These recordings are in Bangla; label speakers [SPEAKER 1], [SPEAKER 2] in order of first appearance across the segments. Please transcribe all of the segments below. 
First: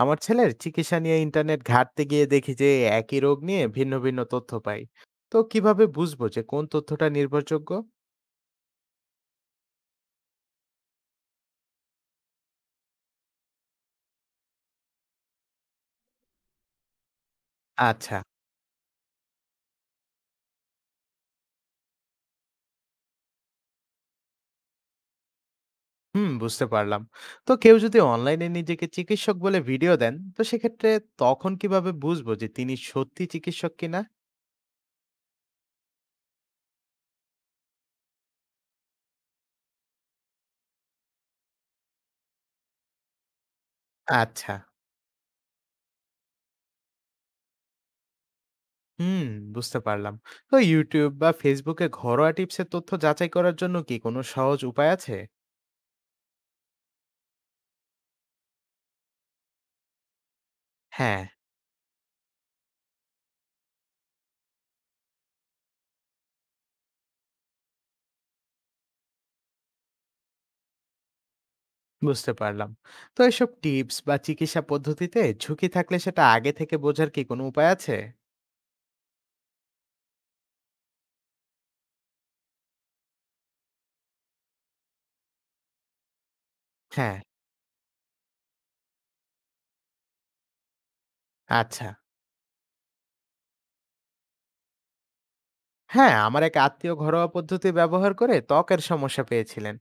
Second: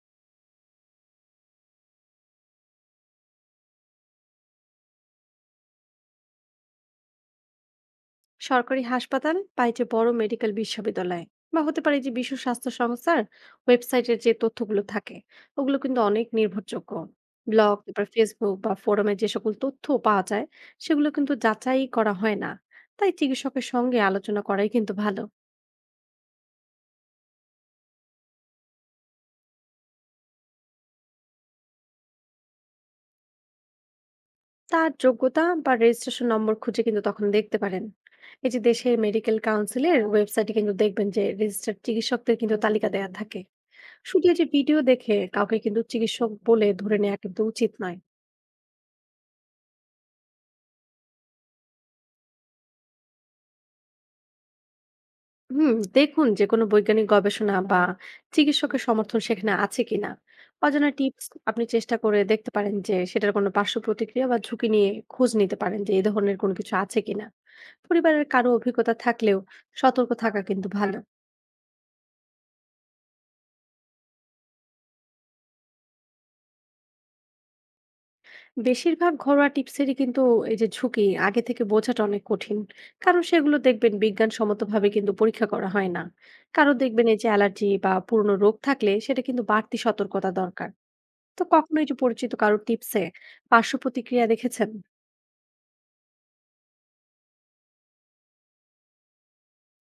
[SPEAKER 1] আমার ছেলের চিকিৎসা নিয়ে ইন্টারনেট ঘাঁটতে গিয়ে দেখি যে একই রোগ নিয়ে ভিন্ন ভিন্ন তথ্য পাই। তো কিভাবে বুঝবো যে কোন তথ্যটা নির্ভরযোগ্য?
[SPEAKER 2] সরকারি হাসপাতাল বা এই যে বড় মেডিকেল বিশ্ববিদ্যালয় বা হতে পারে যে বিশ্ব স্বাস্থ্য সংস্থার ওয়েবসাইটের যে তথ্যগুলো থাকে, ওগুলো কিন্তু অনেক নির্ভরযোগ্য। ব্লগ, তারপর
[SPEAKER 1] আচ্ছা।
[SPEAKER 2] ফেসবুক বা ফোরামে যে সকল তথ্য পাওয়া যায়, সেগুলো কিন্তু যাচাই করা হয় না। তাই চিকিৎসকের সঙ্গে আলোচনা করাই কিন্তু ভালো।
[SPEAKER 1] হুম, বুঝতে পারলাম। তো কেউ যদি অনলাইনে নিজেকে চিকিৎসক বলে ভিডিও দেন তো সেক্ষেত্রে তখন কিভাবে বুঝবো যে তিনি সত্যি চিকিৎসক কিনা?
[SPEAKER 2] তার যোগ্যতা বা রেজিস্ট্রেশন নম্বর খুঁজে কিন্তু তখন দেখতে পারেন। এই যে দেশের মেডিকেল কাউন্সিলের ওয়েবসাইটে কিন্তু দেখবেন যে রেজিস্টার্ড চিকিৎসকদের কিন্তু তালিকা দেওয়া থাকে। শুধু এই যে
[SPEAKER 1] আচ্ছা।
[SPEAKER 2] ভিডিও দেখে কাউকে কিন্তু চিকিৎসক বলে ধরে নেওয়া কিন্তু উচিত নয়।
[SPEAKER 1] হুম, বুঝতে পারলাম। তো ইউটিউব বা ফেসবুকে ঘরোয়া টিপসের তথ্য যাচাই করার জন্য কি কোনো সহজ উপায় আছে?
[SPEAKER 2] হুম, দেখুন যে কোনো বৈজ্ঞানিক গবেষণা বা চিকিৎসকের সমর্থন সেখানে আছে কিনা। অজানা
[SPEAKER 1] হ্যাঁ,
[SPEAKER 2] টিপস আপনি চেষ্টা করে দেখতে পারেন যে সেটার কোনো পার্শ্ব প্রতিক্রিয়া বা ঝুঁকি নিয়ে খোঁজ নিতে পারেন যে এই ধরনের কোনো কিছু আছে কিনা। পরিবারের কারো অভিজ্ঞতা থাকলেও সতর্ক থাকা কিন্তু ভালো।
[SPEAKER 1] বুঝতে পারলাম। তো এসব টিপস বা চিকিৎসা পদ্ধতিতে ঝুঁকি থাকলে সেটা আগে থেকে বোঝার কি কোনো উপায় আছে?
[SPEAKER 2] বেশিরভাগ ঘরোয়া টিপসেরই কিন্তু এই যে ঝুঁকি আগে থেকে বোঝাটা অনেক কঠিন, কারণ সেগুলো দেখবেন বিজ্ঞানসম্মতভাবে কিন্তু পরীক্ষা করা হয় না। কারো দেখবেন
[SPEAKER 1] হ্যাঁ,
[SPEAKER 2] এই যে অ্যালার্জি বা পুরনো রোগ থাকলে সেটা কিন্তু বাড়তি সতর্কতা দরকার। তো কখনো
[SPEAKER 1] আচ্ছা।
[SPEAKER 2] এই যে পরিচিত কারো টিপসে পার্শ্ব প্রতিক্রিয়া দেখেছেন?
[SPEAKER 1] হ্যাঁ, আমার এক আত্মীয় ঘরোয়া পদ্ধতি ব্যবহার করে ত্বকের সমস্যা পেয়েছিলেন।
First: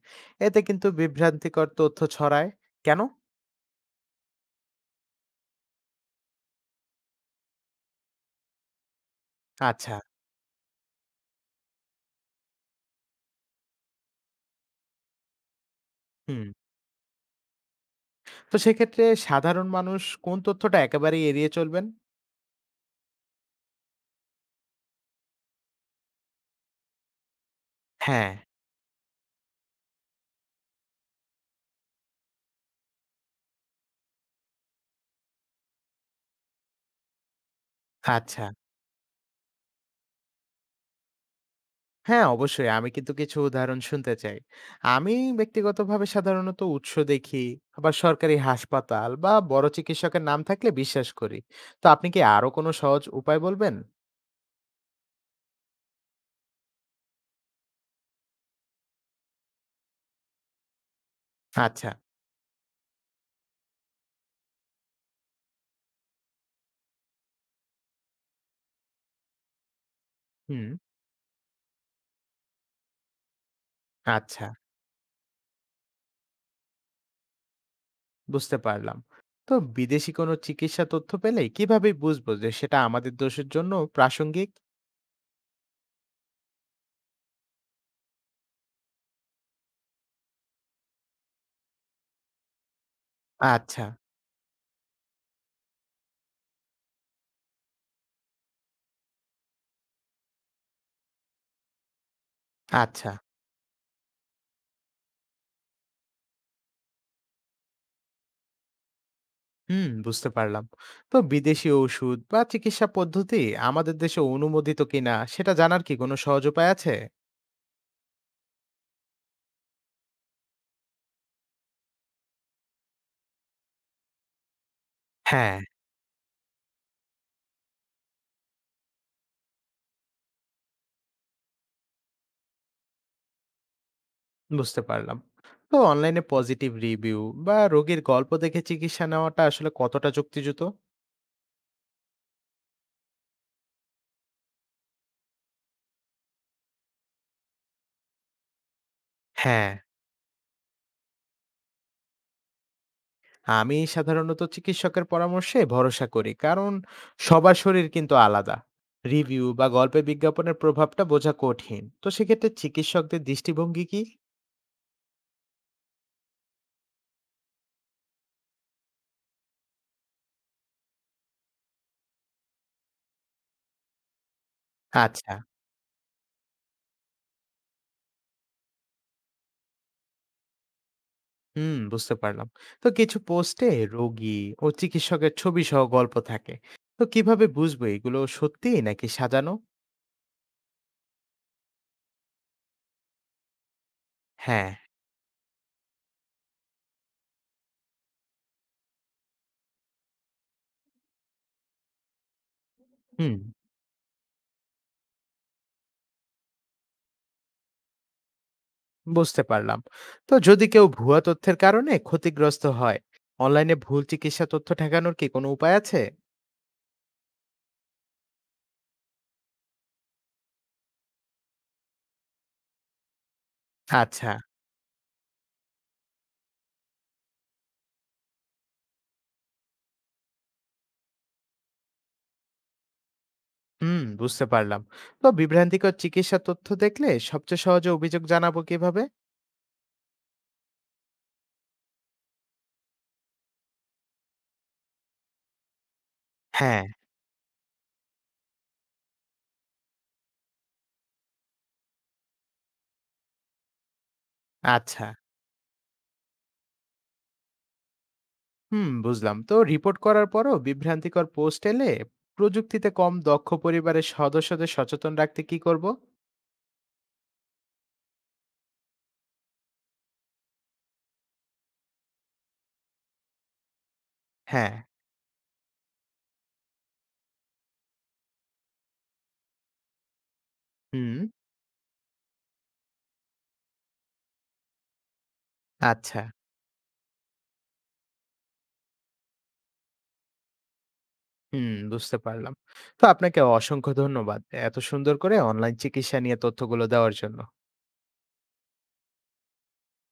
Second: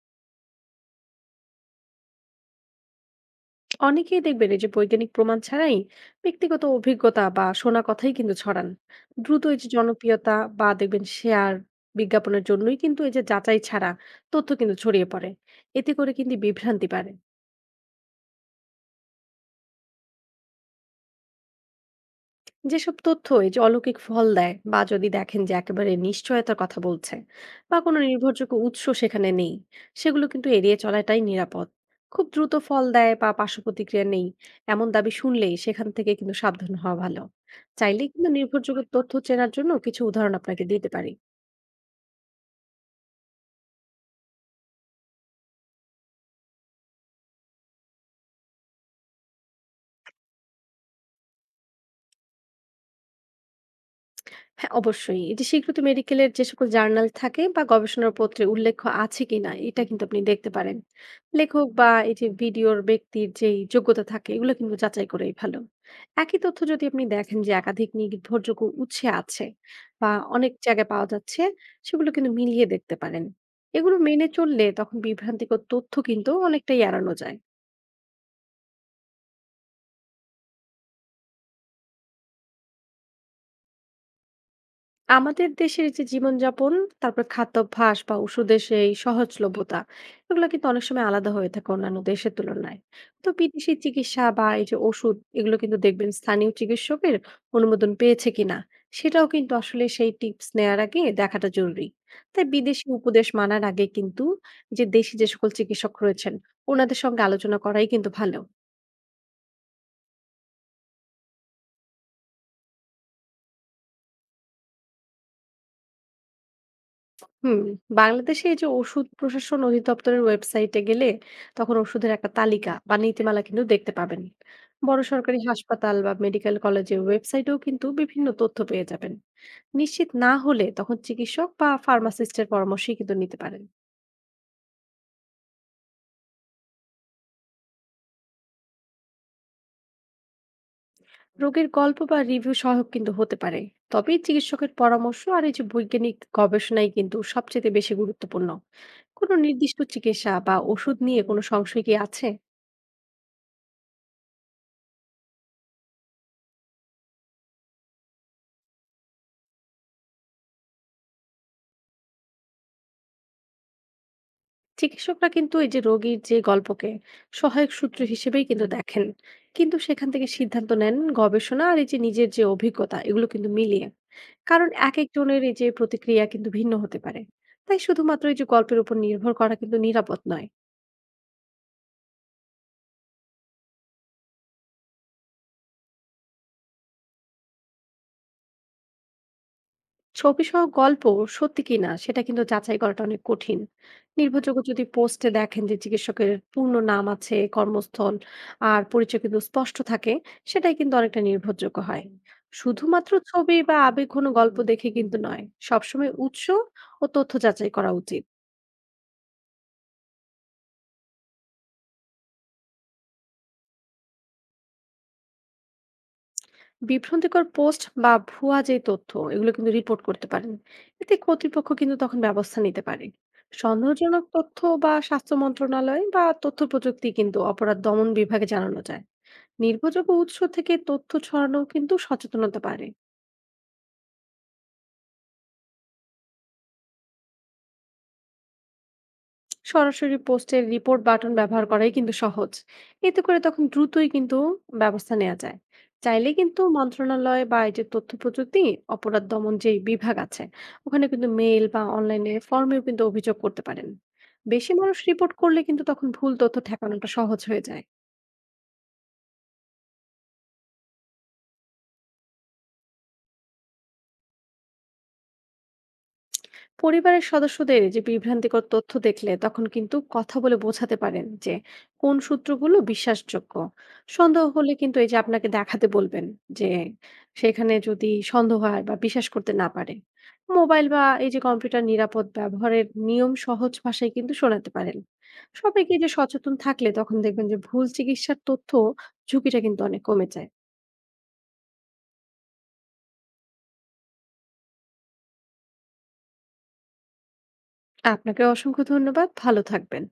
[SPEAKER 1] এতে কিন্তু বিভ্রান্তিকর তথ্য ছড়ায়। কেন?
[SPEAKER 2] অনেকেই দেখবেন এই যে বৈজ্ঞানিক প্রমাণ ছাড়াই ব্যক্তিগত অভিজ্ঞতা বা শোনা কথাই কিন্তু ছড়ান। দ্রুত এই যে
[SPEAKER 1] আচ্ছা,
[SPEAKER 2] জনপ্রিয়তা বা দেখবেন শেয়ার, বিজ্ঞাপনের জন্যই কিন্তু এই যে যাচাই ছাড়া তথ্য কিন্তু ছড়িয়ে পড়ে। এতে করে কিন্তু
[SPEAKER 1] হুম।
[SPEAKER 2] বিভ্রান্তি বাড়ে।
[SPEAKER 1] তো সেক্ষেত্রে সাধারণ মানুষ কোন তথ্যটা একেবারেই এড়িয়ে চলবেন?
[SPEAKER 2] যেসব তথ্য এই যে অলৌকিক ফল দেয় বা যদি দেখেন যে একেবারে নিশ্চয়তার কথা বলছে, বা কোনো
[SPEAKER 1] হ্যাঁ,
[SPEAKER 2] নির্ভরযোগ্য উৎস সেখানে নেই, সেগুলো কিন্তু এড়িয়ে চলাটাই নিরাপদ। খুব দ্রুত ফল দেয় বা পার্শ্ব প্রতিক্রিয়া নেই এমন দাবি শুনলেই সেখান থেকে কিন্তু সাবধান হওয়া ভালো। চাইলে কিন্তু
[SPEAKER 1] আচ্ছা।
[SPEAKER 2] নির্ভরযোগ্য তথ্য চেনার জন্য কিছু উদাহরণ আপনাকে দিতে পারি।
[SPEAKER 1] হ্যাঁ, অবশ্যই। আমি কিন্তু কিছু উদাহরণ শুনতে চাই। আমি ব্যক্তিগতভাবে সাধারণত উৎস দেখি, আবার সরকারি হাসপাতাল বা বড় চিকিৎসকের নাম থাকলে বিশ্বাস করি। তো আপনি কি আরো কোনো সহজ উপায় বলবেন?
[SPEAKER 2] হ্যাঁ, অবশ্যই। এই যে স্বীকৃত মেডিকেলের যে সকল জার্নাল থাকে বা গবেষণার পত্রে উল্লেখ আছে কিনা এটা কিন্তু আপনি দেখতে পারেন। লেখক
[SPEAKER 1] আচ্ছা,
[SPEAKER 2] বা এই যে ভিডিওর ব্যক্তির যেই যোগ্যতা থাকে এগুলো কিন্তু যাচাই করাই ভালো। একই তথ্য যদি আপনি দেখেন যে একাধিক নির্ভরযোগ্য উৎসে আছে বা অনেক
[SPEAKER 1] হুম,
[SPEAKER 2] জায়গায় পাওয়া যাচ্ছে, সেগুলো কিন্তু মিলিয়ে দেখতে পারেন। এগুলো মেনে
[SPEAKER 1] আচ্ছা,
[SPEAKER 2] চললে তখন বিভ্রান্তিকর তথ্য কিন্তু অনেকটাই এড়ানো যায়।
[SPEAKER 1] বুঝতে পারলাম। তো বিদেশি কোনো চিকিৎসা তথ্য পেলে কিভাবে বুঝবো যে সেটা আমাদের দেশের জন্য প্রাসঙ্গিক?
[SPEAKER 2] আমাদের দেশের যে জীবনযাপন, তারপর খাদ্যাভ্যাস বা ওষুধের সেই সহজলভ্যতা, এগুলো কিন্তু অনেক সময় আলাদা হয়ে থাকে অন্যান্য দেশের তুলনায়। তো বিদেশি
[SPEAKER 1] আচ্ছা,
[SPEAKER 2] চিকিৎসা বা এই যে ওষুধ, এগুলো কিন্তু দেখবেন স্থানীয় চিকিৎসকের অনুমোদন পেয়েছে কিনা, সেটাও কিন্তু আসলে সেই টিপস নেয়ার আগে দেখাটা জরুরি। তাই বিদেশি
[SPEAKER 1] আচ্ছা,
[SPEAKER 2] উপদেশ মানার আগে কিন্তু যে দেশি যে সকল চিকিৎসক রয়েছেন, ওনাদের সঙ্গে আলোচনা করাই কিন্তু ভালো।
[SPEAKER 1] হুম, বুঝতে পারলাম। তো বিদেশি ঔষুধ বা চিকিৎসা পদ্ধতি আমাদের দেশে অনুমোদিত কিনা সেটা জানার কি কোনো সহজ উপায় আছে?
[SPEAKER 2] হুম, বাংলাদেশে এই যে ওষুধ প্রশাসন অধিদপ্তরের ওয়েবসাইটে গেলে তখন ওষুধের একটা তালিকা বা নীতিমালা কিন্তু দেখতে পাবেন। বড় সরকারি
[SPEAKER 1] হ্যাঁ,
[SPEAKER 2] হাসপাতাল বা মেডিকেল কলেজের ওয়েবসাইটেও কিন্তু বিভিন্ন তথ্য পেয়ে যাবেন। নিশ্চিত না হলে তখন চিকিৎসক বা ফার্মাসিস্টের পরামর্শই কিন্তু নিতে পারেন।
[SPEAKER 1] বুঝতে পারলাম। তো অনলাইনে পজিটিভ রিভিউ বা রোগীর গল্প দেখে চিকিৎসা নেওয়াটা আসলে কতটা যুক্তিযুত?
[SPEAKER 2] রোগের গল্প বা রিভিউ সহায়ক কিন্তু হতে পারে, তবে চিকিৎসকের পরামর্শ আর এই যে বৈজ্ঞানিক গবেষণাই কিন্তু সবচেয়ে বেশি গুরুত্বপূর্ণ। কোনো
[SPEAKER 1] হ্যাঁ,
[SPEAKER 2] নির্দিষ্ট চিকিৎসা বা ওষুধ নিয়ে কোনো সংশয় কি আছে?
[SPEAKER 1] আমি সাধারণত চিকিৎসকের পরামর্শে ভরসা করি। কারণ সবার শরীর কিন্তু আলাদা। রিভিউ বা গল্পে বিজ্ঞাপনের প্রভাবটা বোঝা কঠিন। তো সেক্ষেত্রে চিকিৎসকদের দৃষ্টিভঙ্গি কি?
[SPEAKER 2] চিকিৎসকরা কিন্তু এই যে রোগীর যে গল্পকে সহায়ক সূত্র হিসেবেই কিন্তু দেখেন, কিন্তু সেখান থেকে সিদ্ধান্ত নেন গবেষণা আর এই যে নিজের যে অভিজ্ঞতা এগুলো কিন্তু মিলিয়ে। কারণ এক
[SPEAKER 1] আচ্ছা,
[SPEAKER 2] একজনের এই যে প্রতিক্রিয়া কিন্তু ভিন্ন হতে পারে। তাই শুধুমাত্র এই যে গল্পের উপর নির্ভর করা কিন্তু নিরাপদ নয়।
[SPEAKER 1] হুম, বুঝতে পারলাম। তো কিছু পোস্টে রোগী ও চিকিৎসকের ছবিসহ গল্প থাকে। তো কিভাবে বুঝবো এগুলো সত্যি নাকি সাজানো?
[SPEAKER 2] ছবিসহ গল্প সত্যি কিনা সেটা কিন্তু যাচাই করাটা অনেক কঠিন। নির্ভরযোগ্য
[SPEAKER 1] হ্যাঁ,
[SPEAKER 2] যদি পোস্টে দেখেন যে চিকিৎসকের পূর্ণ নাম আছে, কর্মস্থল আর পরিচয় কিন্তু স্পষ্ট থাকে, সেটাই কিন্তু অনেকটা নির্ভরযোগ্য হয়। শুধুমাত্র
[SPEAKER 1] হুম।
[SPEAKER 2] ছবি বা আবেগ কোনো গল্প দেখে কিন্তু নয়, সবসময় উৎস ও তথ্য যাচাই করা উচিত।
[SPEAKER 1] বুঝতে পারলাম। তো যদি কেউ ভুয়া তথ্যের কারণে ক্ষতিগ্রস্ত হয় অনলাইনে ভুল চিকিৎসা তথ্য ঠেকানোর কি কোনো উপায় আছে?
[SPEAKER 2] বিভ্রান্তিকর পোস্ট বা ভুয়া যে তথ্য এগুলো কিন্তু রিপোর্ট করতে পারেন। এতে কর্তৃপক্ষ কিন্তু তখন ব্যবস্থা নিতে পারে। সন্দেহজনক
[SPEAKER 1] আচ্ছা।
[SPEAKER 2] তথ্য বা স্বাস্থ্য মন্ত্রণালয় বা তথ্য প্রযুক্তি কিন্তু অপরাধ দমন বিভাগে জানানো যায়। নির্ভরযোগ্য উৎস থেকে তথ্য ছড়ানো কিন্তু সচেতনতা পারে।
[SPEAKER 1] হুম, বুঝতে পারলাম। তো বিভ্রান্তিকর চিকিৎসা তথ্য দেখলে সবচেয়ে সহজে অভিযোগ জানাবো কিভাবে?
[SPEAKER 2] সরাসরি পোস্টে রিপোর্ট বাটন ব্যবহার করাই কিন্তু সহজ। এতে করে তখন দ্রুতই কিন্তু ব্যবস্থা নেওয়া যায়। চাইলে কিন্তু
[SPEAKER 1] হ্যাঁ।
[SPEAKER 2] মন্ত্রণালয় বা এই যে তথ্য প্রযুক্তি অপরাধ দমন যে বিভাগ আছে ওখানে কিন্তু মেইল বা অনলাইনে ফর্মেও কিন্তু অভিযোগ করতে পারেন। বেশি মানুষ
[SPEAKER 1] আচ্ছা।
[SPEAKER 2] রিপোর্ট করলে কিন্তু তখন ভুল তথ্য ঠেকানোটা সহজ হয়ে যায়।
[SPEAKER 1] হুম, বুঝলাম। তো রিপোর্ট করার পরও বিভ্রান্তিকর পোস্ট এলে প্রযুক্তিতে কম দক্ষ পরিবারের সদস্যদের সচেতন রাখতে কি করব?
[SPEAKER 2] পরিবারের সদস্যদের এই যে বিভ্রান্তিকর তথ্য দেখলে তখন কিন্তু কথা বলে বোঝাতে পারেন যে কোন সূত্রগুলো বিশ্বাসযোগ্য। সন্দেহ হলে
[SPEAKER 1] হ্যাঁ।
[SPEAKER 2] কিন্তু এই যে আপনাকে দেখাতে বলবেন যে সেখানে যদি সন্দেহ হয় বা বিশ্বাস করতে না পারে। মোবাইল বা
[SPEAKER 1] হুম।
[SPEAKER 2] এই যে কম্পিউটার নিরাপদ ব্যবহারের নিয়ম সহজ ভাষায় কিন্তু শোনাতে পারেন। সবাইকে এই যে
[SPEAKER 1] আচ্ছা।
[SPEAKER 2] সচেতন থাকলে তখন দেখবেন যে ভুল চিকিৎসার তথ্য ঝুঁকিটা কিন্তু অনেক কমে যায়।
[SPEAKER 1] হুম, বুঝতে পারলাম। তো আপনাকে অসংখ্য ধন্যবাদ। এত সুন্দর করে অনলাইন চিকিৎসা নিয়ে তথ্যগুলো দেওয়ার জন্য।
[SPEAKER 2] আপনাকে অসংখ্য ধন্যবাদ, ভালো থাকবেন।